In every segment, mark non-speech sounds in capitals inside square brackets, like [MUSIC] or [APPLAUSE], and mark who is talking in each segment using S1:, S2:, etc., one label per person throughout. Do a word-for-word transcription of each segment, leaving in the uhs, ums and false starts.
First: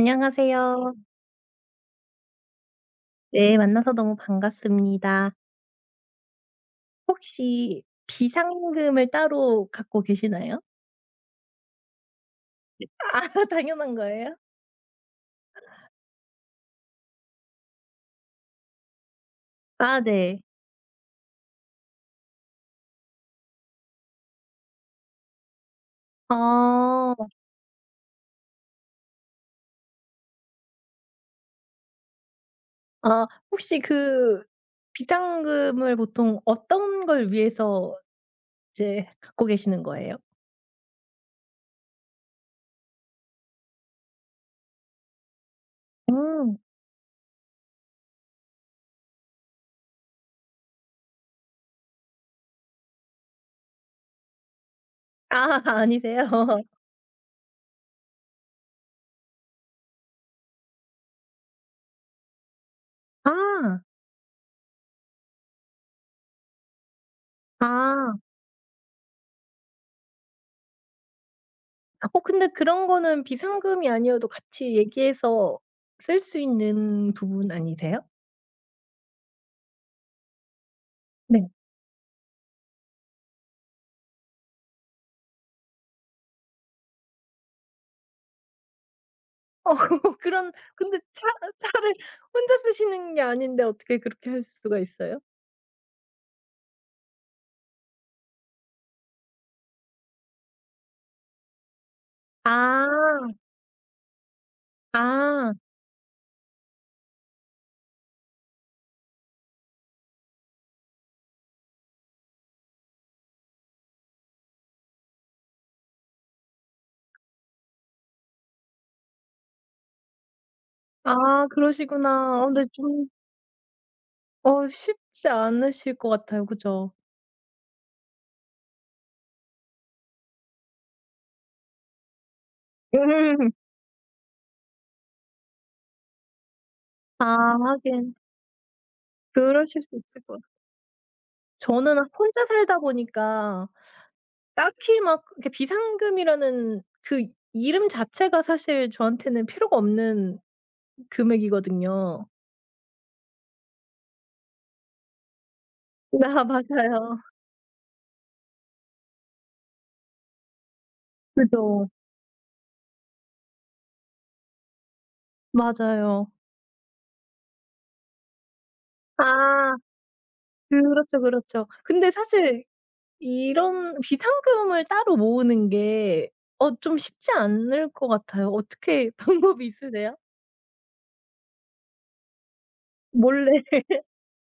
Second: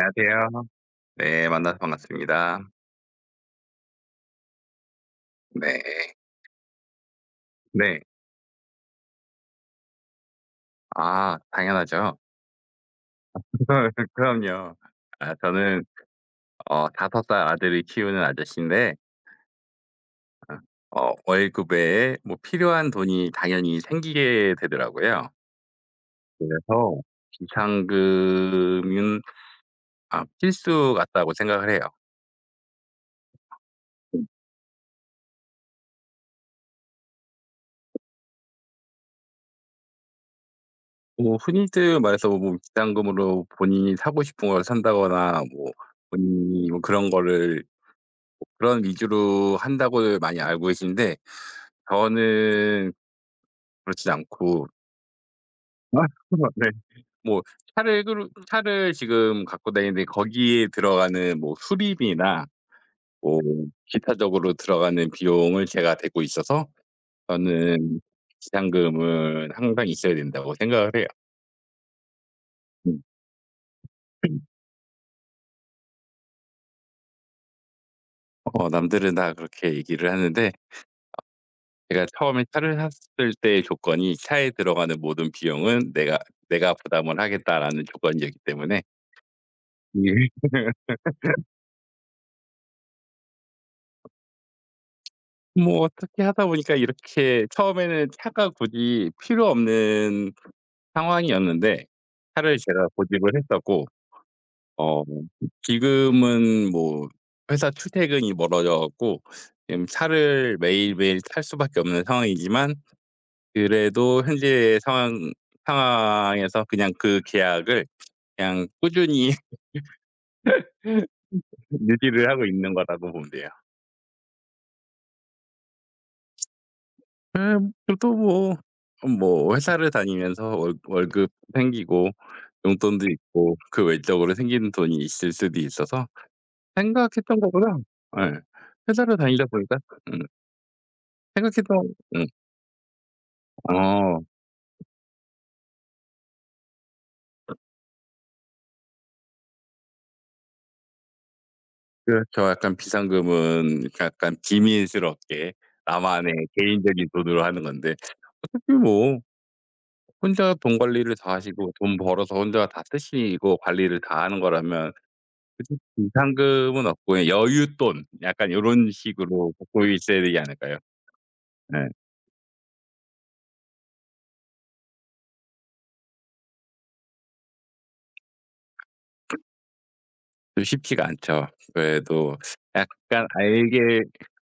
S1: 안녕하세요. 네. 만나서 반갑습니다.
S2: 네, 만나서 너무 반갑습니다.
S1: 네.
S2: 혹시
S1: 네.
S2: 비상금을 따로 갖고 계시나요?
S1: 아 당연하죠.
S2: 아 [LAUGHS] 당연한
S1: [LAUGHS]
S2: 거예요?
S1: 그럼요. 아 저는 어 다섯 살 아들을 키우는 아저씨인데
S2: 아 네.
S1: 어 월급 에 뭐 필요한 돈이 당연히 생기게 되더라고요. 그래서
S2: 어.
S1: 비상금은 아 필수 같다고 생각을 해요.
S2: 아 혹시 그 비상금을 보통 어떤 걸 위해서 이제 갖고 계시는 거예요?
S1: 뭐 흔히들 말해서 뭐 비상금으로 본인이 사고 싶은 걸 산다거나 뭐
S2: 음.
S1: 본인이 뭐 그런 거를 그런 위주로 한다고 많이 알고 계신데 저는 그렇지 않고
S2: 아 [LAUGHS]
S1: 아
S2: 아니세요?
S1: [UNINTELLIGIBLE]
S2: [LAUGHS]
S1: 네. 뭐 차를 끌 차를 지금 갖고 다니는데 거기에 들어가는 뭐 수리비나 뭐
S2: 아.
S1: 기타적으로 들어가는 비용을 제가 대고 있어서 저는
S2: 아.
S1: 비상금은 항상 있어야 된다고 생각을 해요.
S2: 어 근데 그런
S1: 음.
S2: 거는 비상금이 아니어도 같이 얘기해서 쓸 수 있는 부분 아니세요?
S1: 어 남들은 다 그렇게 얘기를 하는데
S2: 네.
S1: 제가 처음에 차를 샀을 때의 조건이 차에 들어가는 모든 비용은 내가 내가 부담을 하겠다라는 조건이었기 때문에
S2: 어 [LAUGHS]
S1: 예.
S2: 그런 근데 차 차를 혼자 쓰시는 게 아닌데 어떻게 그렇게 할 수가 있어요?
S1: 뭐 어떻게 하다 보니까 이렇게 처음에는 차가 굳이 필요 없는 상황이었는데 차를 제가
S2: 아.
S1: 고집을 했었고 어
S2: 아.
S1: 지금은 뭐 회사 출퇴근이 멀어져 갖고 지금 차를 매일매일 탈 수밖에 없는 상황이지만 그래도 현재의 상황 상황에서 그냥 그 계약을 그냥 꾸준히
S2: 아
S1: 유지를
S2: 그러시구나.
S1: 하고
S2: 어 근데
S1: 있는
S2: 좀
S1: 거라고 보면 돼요.
S2: 어 쉽지 않으실 것 같아요. 그죠?
S1: 음, 또 뭐 뭐 회사를 다니면서 월 월급 생기고 용돈도
S2: 음.
S1: 있고 그 외적으로 생기는 돈이 있을 수도 있어서
S2: 아
S1: 생각했던 거보다
S2: 하긴
S1: 예, 회사를 다니다 보니까
S2: 그러실 수
S1: 음
S2: 있을 것 같아요.
S1: 생각했던
S2: 저는
S1: 음
S2: 혼자 살다 보니까
S1: 어
S2: 딱히 막 이렇게 비상금이라는 그 이름 자체가 사실 저한테는 필요가 없는 금액이거든요.
S1: 그렇죠. 약간 비상금은 약간 비밀스럽게
S2: [LAUGHS]
S1: 나만의
S2: 아
S1: 개인적인
S2: 맞아요.
S1: 돈으로 하는 건데 어차피 뭐 혼자 돈 관리를 다 하시고
S2: 그죠.
S1: 돈 벌어서 혼자 다 쓰시고 관리를 다 하는 거라면 그죠.
S2: 맞아요.
S1: 비상금은 없고 여윳돈 약간 요런 식으로
S2: 아.
S1: 갖고 있어야 되지 않을까요?
S2: 그렇죠, 그렇죠.
S1: 네.
S2: 근데 사실 이런 비상금을 따로 모으는 게 어 좀 쉽지 않을 것 같아요. 어떻게 [LAUGHS] 방법이 있으세요?
S1: 좀 쉽지가 않죠. 그래도 약간
S2: 몰래.
S1: 알게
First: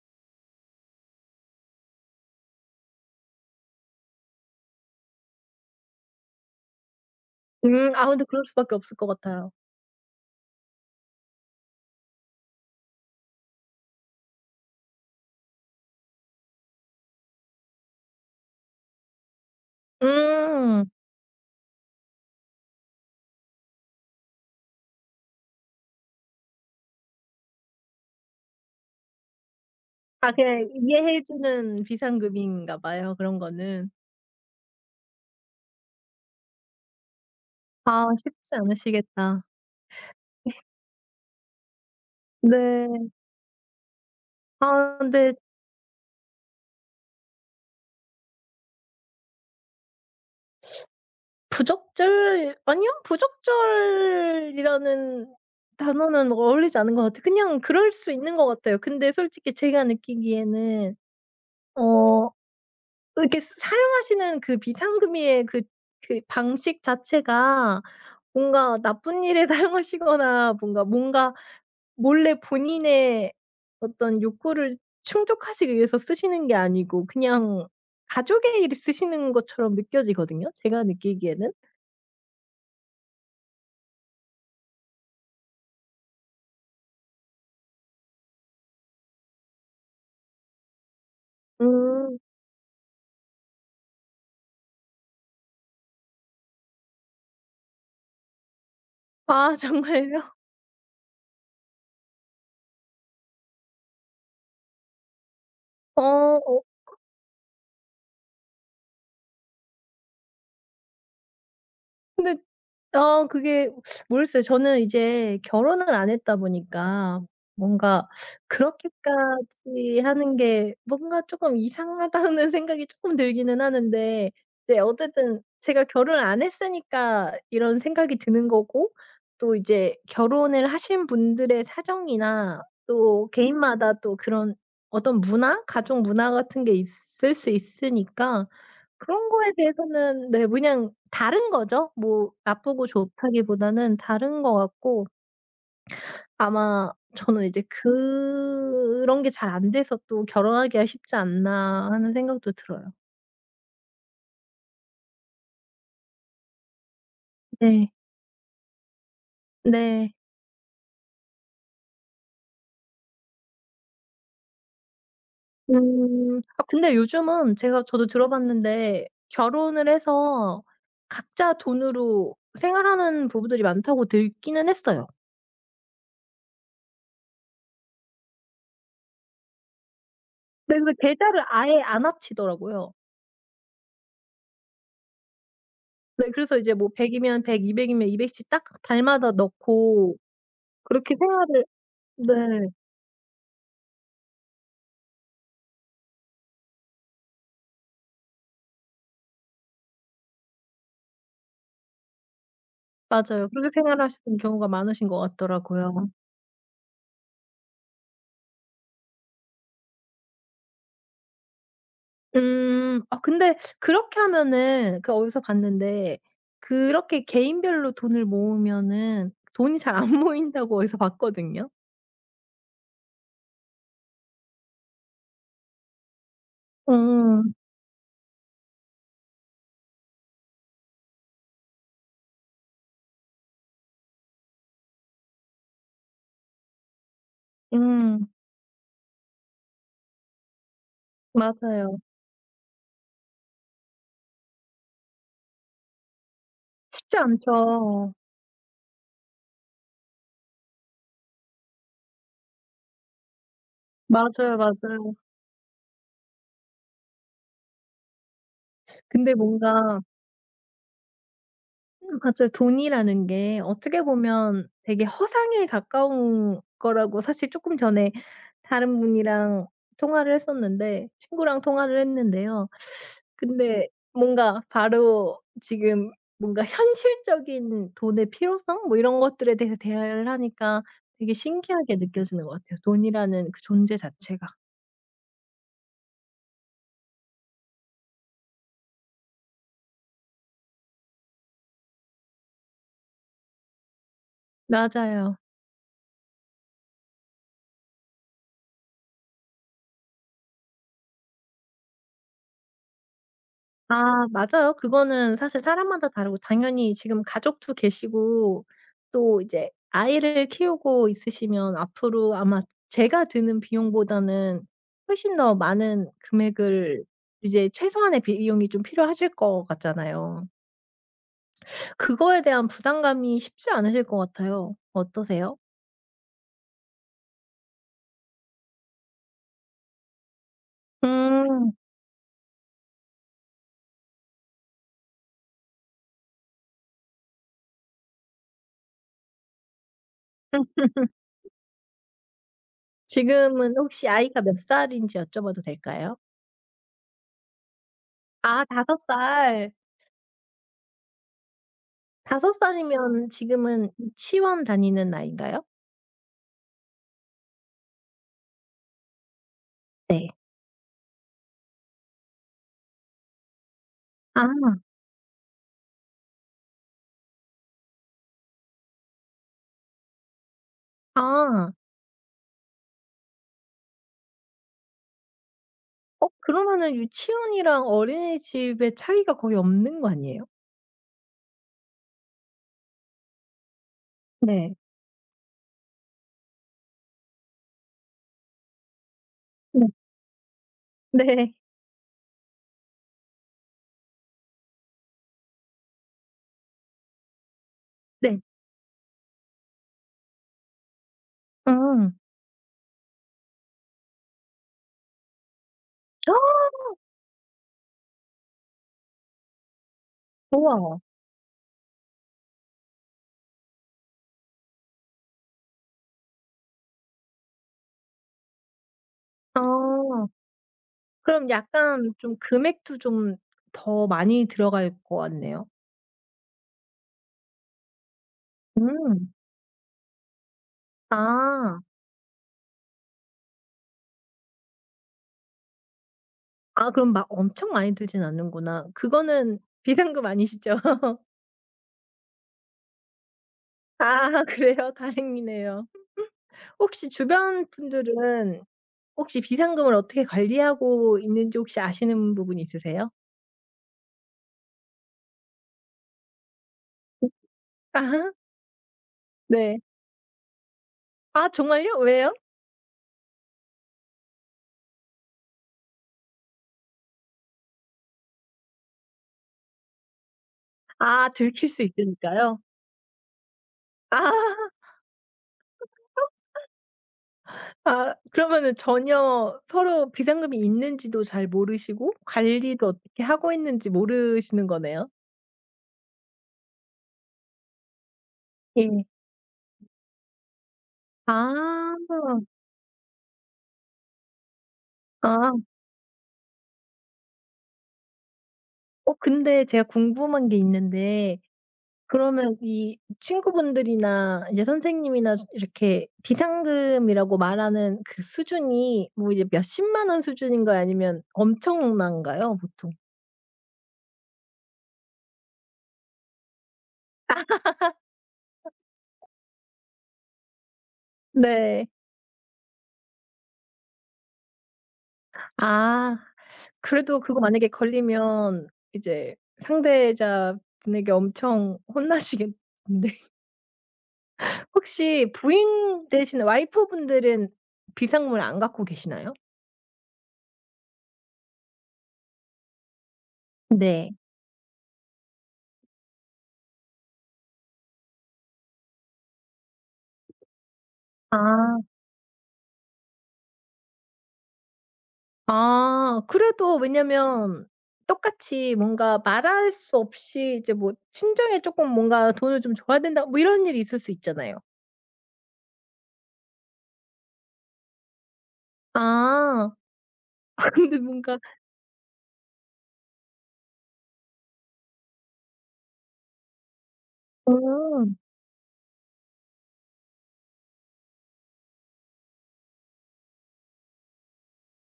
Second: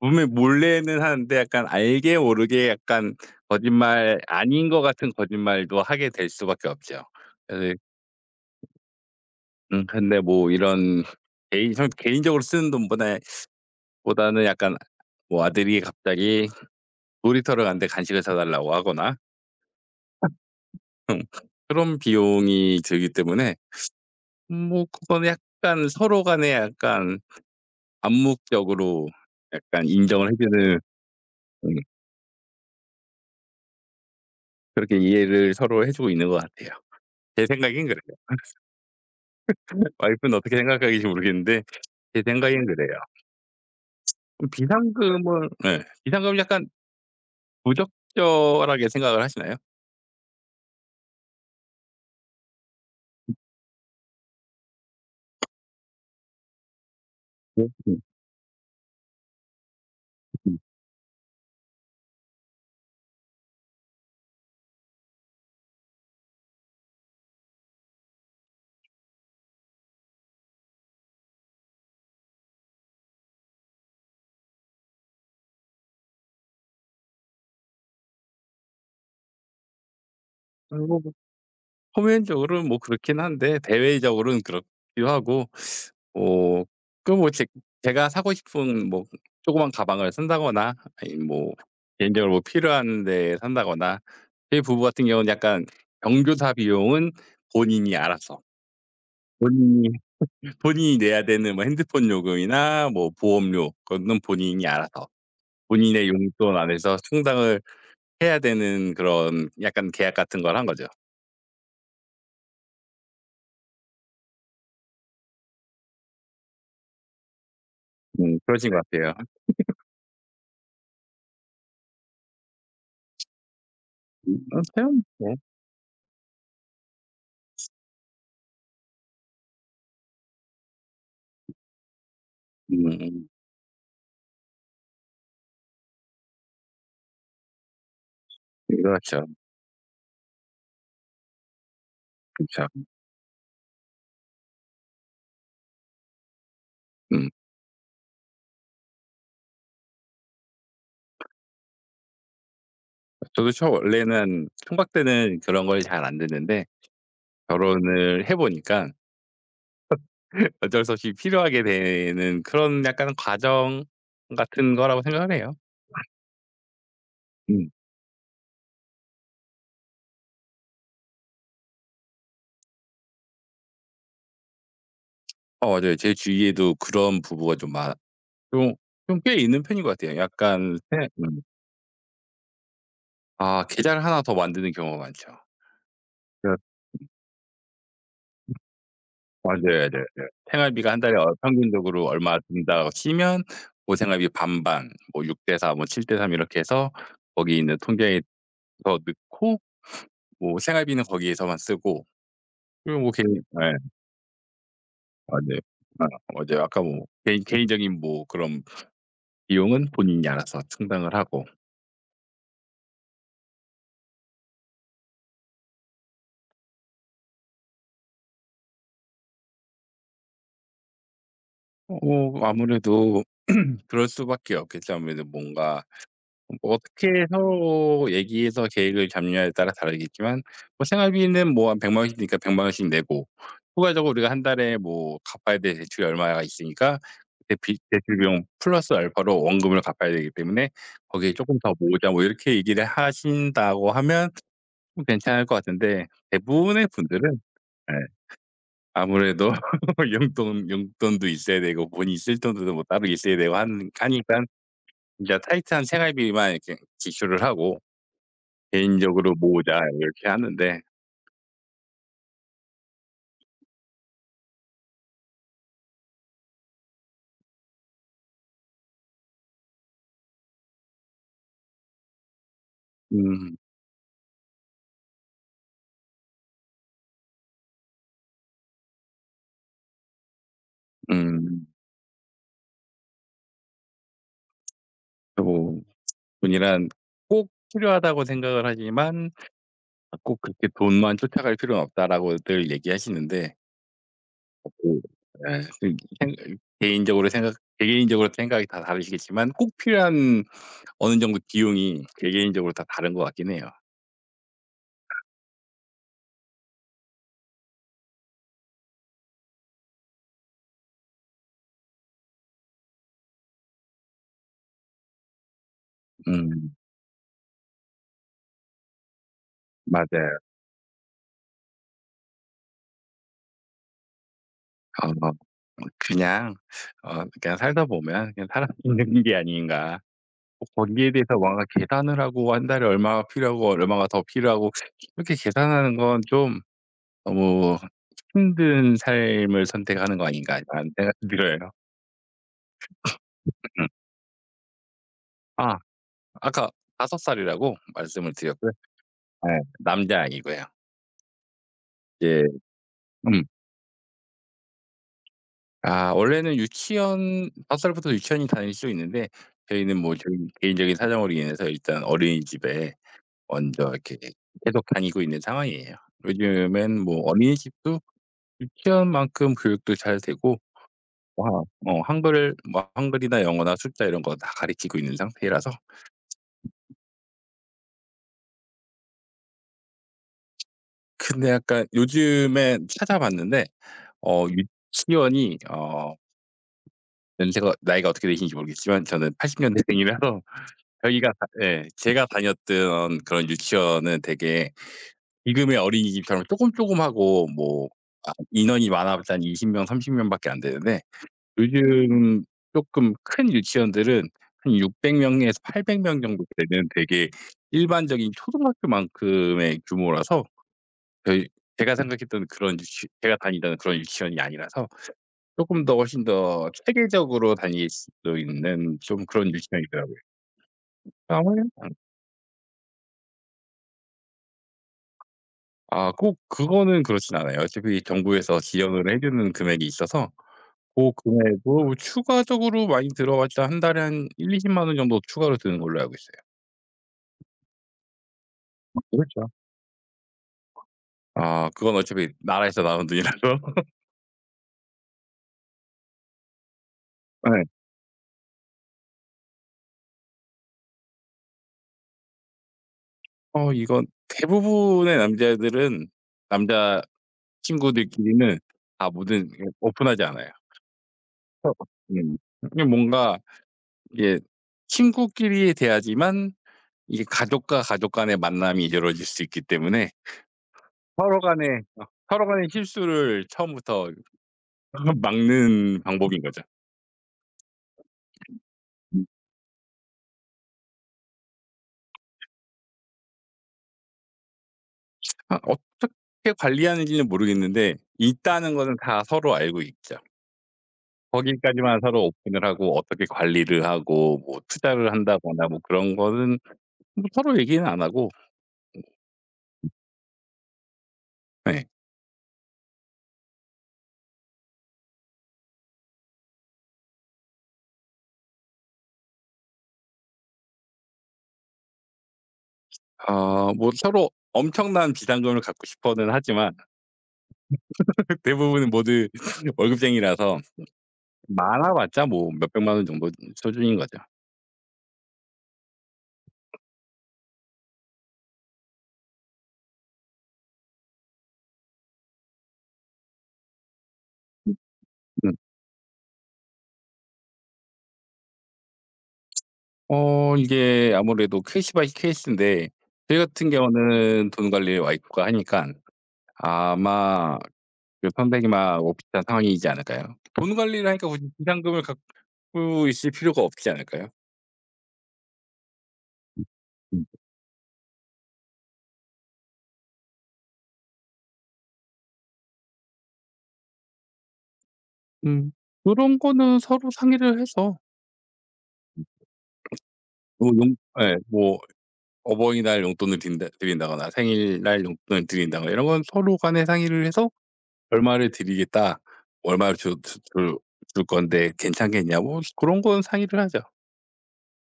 S1: 분명히 몰래는 하는데 약간 알게 모르게 약간 거짓말 아닌 것 같은 거짓말도 하게 될 수밖에 없죠. 그래서
S2: 음 아 근데 그럴 수밖에 없을 것 같아요.
S1: 음 근데 뭐 이런 개인 선 개인적으로 쓰는 돈보다 보다는 약간 뭐 아들이 갑자기 놀이터를 갔는데 간식을 사 달라고 하거나
S2: 음.
S1: 음 그런 비용이 들기 때문에 음 뭐 그건 약간 서로 간에 약간 암묵적으로 약간 인정을
S2: 아
S1: 해
S2: 그냥
S1: 주는
S2: 이해해
S1: 음
S2: 주는 비상금인가 봐요, 그런 거는.
S1: 그렇게 이해를 서로 해 주고 있는 것 같아요. 제 생각엔
S2: 아
S1: 그래요.
S2: 쉽지
S1: [LAUGHS]
S2: 않으시겠다.
S1: 와이프는 어떻게 생각하실지 모르겠는데 제 생각엔 그래요.
S2: 네.
S1: 그럼
S2: 아, 근데
S1: 비상금은 예. 비상금은 약간 부적절하게 생각을 하시나요?
S2: 부적절 아니요. 부적절이라는 단어는 어울리지 않은 것 같아요. 그냥 그럴 수 있는 것 같아요. 근데 솔직히 제가 느끼기에는 어 이렇게 사용하시는 그 비상금의 그 그 방식 자체가 뭔가 나쁜 일에 [LAUGHS] 사용하시거나 뭔가, 뭔가 몰래 본인의 어떤 욕구를 충족하시기 위해서 쓰시는 게 아니고 그냥 가족의 일에 쓰시는 것처럼 느껴지거든요, 제가 느끼기에는.
S1: 표면적으로는 뭐 그렇긴 한데 대외적으로는 그렇기도 하고 어 그 뭐 제 제가 사고 싶은 뭐 조그만 가방을 산다거나 아니면 뭐
S2: 음.
S1: 개인적으로 뭐 필요한 데 산다거나 저희 부부 같은 경우는 약간 경조사 비용은 본인이 알아서
S2: 아
S1: 본인이
S2: 정말요? [LAUGHS]
S1: 본인이 내야 되는 뭐 핸드폰 요금이나 뭐 보험료 그거는 본인이 알아서
S2: 어
S1: 본인의 용돈
S2: 어
S1: 안에서 충당을 해야 되는 그런 약간 계약 같은 걸 한 거죠.
S2: 아 그게 모르겠어요. 저는 이제 결혼을 안 했다 보니까 뭔가
S1: 음, 그러신 것 같아요.
S2: 그렇게까지 하는 게 뭔가 쪼끔 이상하다는 [LAUGHS] 생각이 쪼끔 들기는 하는데
S1: 음.
S2: 이제
S1: [UNINTELLIGIBLE] 네.
S2: 어쨌든 제가 결혼을 안 했으니까 이런 생각이 드는 거고 또 이제 결혼을 하신 분들의 사정이나
S1: 음. 음, 음,
S2: 또 개인마다 또 그런 어떤 문화, 가족 문화 같은 게 있을 수 있으니까
S1: 그렇죠.
S2: 그런 거에 대해서는 네 그냥 다른 거죠. 뭐
S1: 그쵸.
S2: 나쁘고 좋다기보다는 다른 것 같고 아마
S1: 음.
S2: 저는 이제 '그런 게 잘 안 돼서 또 결혼하기가 쉽지 않나.' 하는 생각도 들어요.
S1: 저도 처 원래는 총각 때는 그런 걸 잘 안 듣는데
S2: 네.
S1: 결혼을 해 보니까
S2: 네.
S1: [LAUGHS] 어쩔 수 없이 필요하게 되는 그런 약간 과정 같은 거라고 생각을 해요.
S2: 음. 아 근데 요즘은
S1: 음.
S2: 제가 저도 들어봤는데 결혼을 해서 각자 돈으로 생활하는 부부들이 많다고 듣기는 했어요.
S1: 어 맞아요. 제 주위에도 그런 부부가 좀 많 좀 좀 꽤 있는 편인 것 같아요.
S2: 네
S1: 약간
S2: 근데
S1: 생
S2: 그
S1: 음.
S2: 계좌를 아예 안 합치더라고요.
S1: 아, 계좌를 하나 더 만드는 경우가 많죠.
S2: 네
S1: 그
S2: 그래서 이제 뭐 백 이면 백, 이백 이면 이백 씩 딱 달마다
S1: 맞아요, 맞아요.
S2: 넣고
S1: 맞아요. 생활비가 한
S2: 그렇게
S1: 달에 어
S2: 생활을
S1: 평균적으로 얼마
S2: 네.
S1: 든다고 치면 고 생활비 반반 뭐 육 대 사 뭐 칠 대삼 이렇게 해서 거기 있는 통장에 더 넣고 뭐 생활비는 거기에서만 쓰고 그리고 뭐 개인
S2: 맞아요. 그렇게
S1: 예.
S2: 생활하시는 경우가 많으신 것
S1: 맞아요. 아,
S2: 같더라고요.
S1: 맞아요. 아까 뭐 개인 개인적인 뭐 그런 비용은 본인이 알아서 충당을 하고
S2: 음. 아 근데 그렇게 하면은 그 어디서 봤는데 그렇게 개인별로 돈을 모으면은 돈이 잘 안 [LAUGHS] 모인다고 어디서 봤거든요.
S1: 어 뭐 아무래도 그럴 수밖에 없겠죠. 아무래도 뭔가 뭐 어떻게
S2: 음.
S1: 서로 얘기해서 계획을 잡느냐에 따라 다르겠지만 뭐 생활비는 뭐 한 백 영 영 원씩이니까 백만 원씩 내고 추가적으로 우리가 한 달에 뭐 갚아야 될 대출이 얼마가 있으니까 그 비 대출
S2: 음.
S1: 비용 플러스 알파로 원금을 갚아야 되기 때문에 "거기에 조금 더
S2: 맞아요.
S1: 모으자." 뭐 이렇게 얘기를 하신다고 하면 좀 괜찮을 것 같은데 대부분의
S2: 쉽지
S1: 분들은
S2: 않죠.
S1: 예, 아무래도 [LAUGHS] 용돈 용돈도 있어야 되고 본인이 쓸 돈도 뭐 따로 있어야 되고 하는 하니까
S2: 맞아요, 맞아요.
S1: 이제 타이트한 생활비만 이렇게 지출을 하고 개인적으로
S2: 근데
S1: 모으자
S2: 뭔가
S1: 이렇게 하는데
S2: 음 맞아요. 돈이라는 게 어떻게 보면 되게 허상에 가까운 거라고 사실 조금 전에 다른 분이랑 통화를 했었는데 친구랑 통화를 했는데요.
S1: 음
S2: 근데 뭔가 바로 지금 뭔가 현실적인 돈의 필요성 뭐 이런 것들에 대해서 대화를 하니까 되게
S1: 음
S2: 신기하게 느껴지는 것 같아요 돈이라는 그 존재 자체가.
S1: 또 돈이란 꼭 필요하다고 생각을 하지만 아 꼭 그렇게 돈만 쫓아갈 필요는 없다라고 늘 얘기하시는데 그
S2: 맞아요.
S1: 에, 그 개인적으로 생각 개개인적으로 생각이 다 다르시겠지만 꼭 필요한 어느 정도 비용이 개개인적으로 다 다른 것 같긴 해요.
S2: 아 맞아요. 그거는 사실 사람마다 다르고 당연히 지금 가족도 계시고 또 이제 아이를 키우고 있으시면 앞으로 아마 제가 드는 비용보다는 훨씬 더 많은
S1: 음,
S2: 금액을 이제 최소한의 비용이 좀 필요하실 것
S1: 맞아요.
S2: 같잖아요. 그거에 대한 부담감이 쉽지 않으실 것 같아요.
S1: 어
S2: 어떠세요?
S1: 그냥 어 그냥 살다 보면 그냥 살아 있는 [LAUGHS] 게 아닌가. 어 거기에 대해서 뭔가
S2: 음.
S1: 계산을 하고 한 달에 얼마가 필요하고 얼마가 더 필요하고 이렇게 계산하는 건 좀 너무 힘든 삶을 선택하는 거 아닌가 이런 생각이 들어요.
S2: 지금은
S1: 음
S2: 혹시 아이가 몇 살인지 여쭤봐도
S1: 아
S2: 될까요?
S1: 아까 다섯 살이라고 말씀을
S2: 아
S1: 드렸고요.
S2: 다섯
S1: 네.
S2: 살.
S1: 남자아이고요. 이제
S2: 다섯 살이면
S1: 음.
S2: 지금은 유치원 다니는 나이인가요?
S1: 아 원래는 유치원 다섯 살부터 유치원이 다닐 수 있는데 저희는 뭐
S2: 네.
S1: 저희 개인적인 사정으로 인해서 일단 어린이집에 먼저 이렇게
S2: 아.
S1: 계속 다니고 있는 상황이에요. 요즘엔 뭐 어린이집도 유치원 만큼 교육도 잘 되고 와,
S2: 아.
S1: 어 한글 뭐 한글이나 영어나 숫자 이런 거 다 가르치고 있는 상태라서
S2: 어 그러면은 유치원이랑 어린이집의 차이가 거의 없는 거 아니에요?
S1: [LAUGHS] 근데 약간 요즘에 찾아봤는데 어
S2: 네.
S1: 유치원이 어 연세가 나이가 어떻게 되시는지 모르겠지만 저는 팔십
S2: 네.
S1: 년대생이라서 저희가 다
S2: 네.
S1: 예, 제가 다녔던 그런 유치원은 되게 지금의 어린이집처럼 조금조금하고 뭐 아
S2: 네.
S1: 인원이 많아봤자 한 이십 명 삼십 명밖에 안 되는데
S2: 음.
S1: 요즘 쪼끔 큰 유치원들은 한 육백 명에서 팔백 명 정도 되는 되게 일반적인 초등학교만큼의 규모라서
S2: 우와.
S1: 저희 제가 생각했던 그런 유치 제가 다니던 그런 유치원이 아니라서 쪼끔 더 훨씬 더 체계적으로 다닐 수도 있는 좀 그런 유치원이더라고요.
S2: 아. 그럼
S1: 아무래도
S2: 약간 좀 금액도 좀 더 많이 들어갈 것 같네요.
S1: 아 꼭 그거는 그렇진 않아요. 어차피 정부에서 지원을 해
S2: 음.
S1: 주는 금액이 있어서 고
S2: 아.
S1: 금액으로 추가적으로 많이 들어봤자 한 달에 한 일 이십 만 원 정도 추가로 드는 걸로 알고 있어요.
S2: 아 그럼 막 엄청 많이 들진 않는구나.
S1: 그렇죠.
S2: 그거는 [LAUGHS] 비상금 아니시죠?
S1: 아 그건 어차피 나라에서 나온 돈이라서. 예.
S2: 아 그래요? [LAUGHS] 다행이네요. 혹시 주변
S1: [LAUGHS]
S2: 분들은 혹시 비상금을 어떻게 관리하고 있는지 혹시 아시는 부분이 있으세요?
S1: 어 이건 대부분의 남자들은 남자
S2: 아하.
S1: 친구들끼리는 다 뭐든 이렇게
S2: 네.
S1: 오픈하지 않아요.
S2: 아
S1: 어.
S2: 정말요? 왜요?
S1: 음. 이게 뭔가 이게 친구끼리 대하지만 이게 가족과 가족 간의 만남이 이루어질 수 있기 때문에
S2: 아
S1: 서로
S2: 들킬
S1: 간에
S2: 수
S1: 어 서로
S2: 있으니까요?
S1: 간의 실수를 처음부터
S2: 아. [LAUGHS]
S1: [LAUGHS] 막는 방법인 거죠.
S2: 아 그러면은
S1: 음.
S2: 전혀 서로 비상금이 있는지도 잘 모르시고 관리도 어떻게 하고 있는지 모르시는 거네요?
S1: 아, 어떻게 관리하는지는 모르겠는데 있다는 거는
S2: 예.
S1: 다 서로 알고 있죠.
S2: 아.
S1: 거기까지만 서로 오픈을 하고 어떻게 관리를 하고 뭐 투자를
S2: 아.
S1: 한다거나 뭐 그런 거는 뭐 서로 얘기는 안 하고
S2: 어 근데 제가 궁금한 게 있는데
S1: 네.
S2: 그러면 이 친구분들이나 이제 선생님이나 이렇게 비상금이라고 말하는 그 수준이 뭐 이제 몇 십만 원 수준인가요? 아니면 엄청난가요? 보통?
S1: 어 뭐 서로 엄청난 비상금을 갖고 싶어는 하지만 [LAUGHS] 대부분은 모두 [LAUGHS] 월급쟁이라서
S2: 네.
S1: 많아봤자 뭐 몇백만 원 정도 수준인 거죠.
S2: 아 그래도 그거 만약에 걸리면 이제 상대자분에게 엄청 혼나시겠는데 [LAUGHS] 혹시
S1: 음.
S2: 부인 되시는 와이프분들은 비상금을 안 갖고 계시나요?
S1: 어 이게 아무래도 케이스 바이 케이스인데 저희 같은
S2: 네.
S1: 경우는 돈 관리를 와이프가 하니까 아마 그 선배님하고 비슷한 상황이지 않을까요? 돈 관리를 하니까 굳이
S2: 아.
S1: 비상금을 갖고 고 있을 필요가 없지 않을까요?
S2: 아 그래도
S1: 음.
S2: 왜냐면 똑같이 뭔가 말할 수 없이 이제 뭐 친정에 조금 뭔가 돈을 좀 줘야 된다 뭐 이런 일이 있을 수 있잖아요.
S1: 음. 그런 거는 서로 상의를 해서
S2: 아.
S1: 뭐
S2: [LAUGHS]
S1: 용
S2: 근데
S1: 예.
S2: 뭔가
S1: 뭐 어버이날 용돈을 딘다 드린다거나 생일날 용돈을 드린다거나 이런 건 서로 간에 상의를 해서
S2: 어.
S1: "얼마를 드리겠다. 얼마를 주 주 줄 줄 건데 괜찮겠냐?"고 그런 건 상의를 하죠.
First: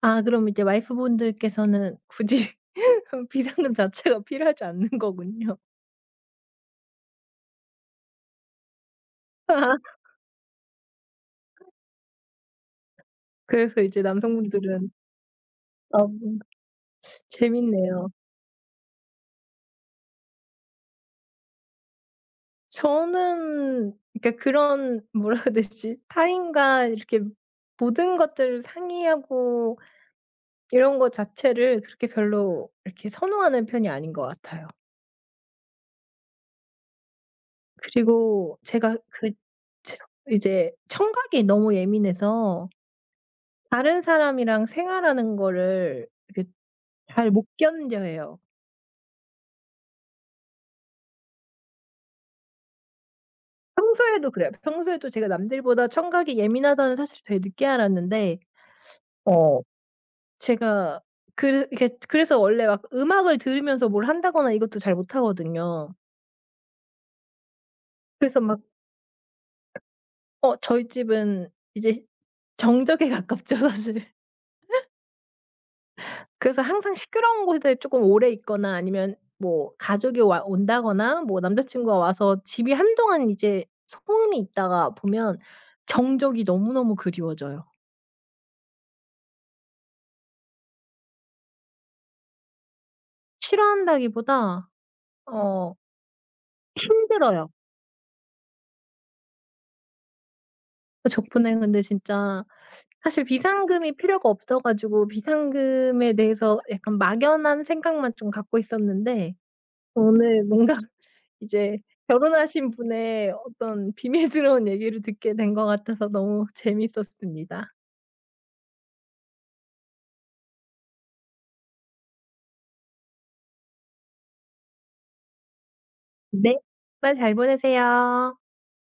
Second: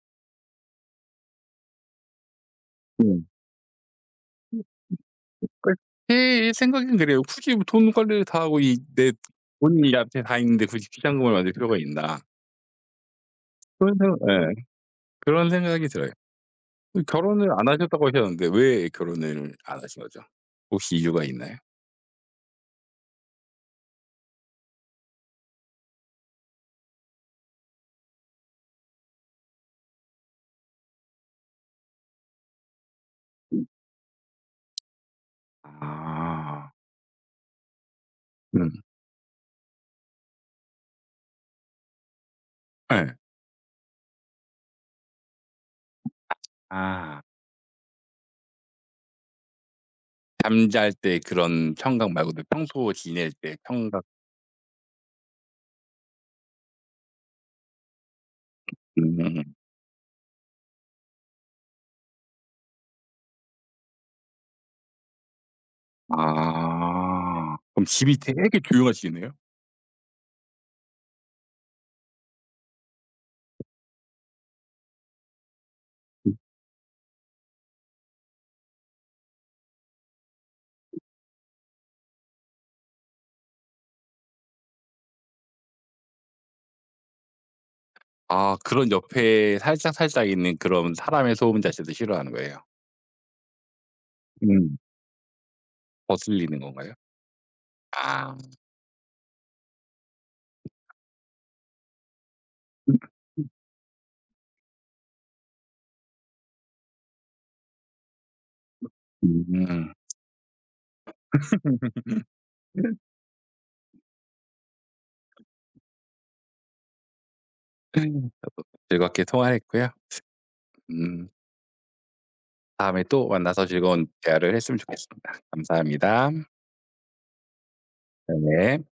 S2: 아 그럼 이제 와이프 분들께서는 굳이 [LAUGHS]
S1: 음.
S2: 비상금 자체가 필요하지 않는 거군요.
S1: [UNINTELLIGIBLE] 제 생각엔 그래요. '굳이 뭐 돈 관리를 다 하고 이 내
S2: [LAUGHS]
S1: 돈이 앞에 다 있는데 굳이 피장금을 만들 필요가 있나.'
S2: 그래서
S1: 그런
S2: 이제
S1: 생각 예.
S2: 남성분들은
S1: 그런 생각이
S2: 아
S1: 들어요.
S2: 음,
S1: 그 결혼을 안 하셨다고
S2: 재밌네요.
S1: 하셨는데 왜 결혼을 안 하신 거죠? 혹시 이유가 있나요?
S2: 저는 그러니까 그런 뭐라 해야 되지 타인과 이렇게 모든 것들을 상의하고 이런 거 자체를 그렇게 별로 이렇게 선호하는 편이 아닌 것 같아요.
S1: 아.
S2: 그리고
S1: 음.
S2: 제가 그 제- 이제 청각이 너무 예민해서
S1: 예.
S2: 다른 사람이랑 생활하는 거를
S1: 아.
S2: 잘 못 견뎌해요.
S1: 잠잘 때 그런 청각 말고도 평소 지낼 때 청각
S2: 평소에도 그래요. 평소에도 제가 남들보다 청각이 예민하다는 사실을 되게 늦게 알았는데
S1: 음.
S2: 어 제가 그래 이렇게 그래서 원래 막 음악을 들으면서 뭘 한다거나 이것도 잘 못하거든요.
S1: 아. 그럼 집이
S2: 그래서
S1: 되게
S2: 막
S1: 조용하시겠네요?
S2: 어 저희 집은 이제 정적에 [LAUGHS] 가깝죠 사실.
S1: 음.
S2: 그래서 항상 시끄러운 곳에 조금 오래 있거나 아니면 뭐 가족이 와 온다거나 뭐 남자 친구가 와서 집이 한동안 이제 소음이 있다가 보면 정적이 너무너무 그리워져요.
S1: 아 그런 옆에 살짝살짝 있는 그런 사람의 소음 자체도 싫어하는 거예요?
S2: 싫어한다기보다
S1: 음.
S2: 어
S1: 거슬리는 건가요?
S2: 힘들어요.
S1: 아.
S2: 그 덕분에 근데 진짜 사실 비상금이 필요가 없어 가지고 비상금에 대해서 약간 막연한 생각만 좀 갖고 있었는데
S1: 음.
S2: 오늘 뭔가 이제
S1: [LAUGHS]
S2: 결혼하신 분의 어떤 비밀스러운 얘기를 듣게 된 것 같아서 너무 재밌었습니다.
S1: 즐겁게 통화했고요. 음. 다음에 또 만나서 즐거운 대화를 했으면 좋겠습니다. 감사합니다.
S2: 네. 주말 잘 보내세요.
S1: 네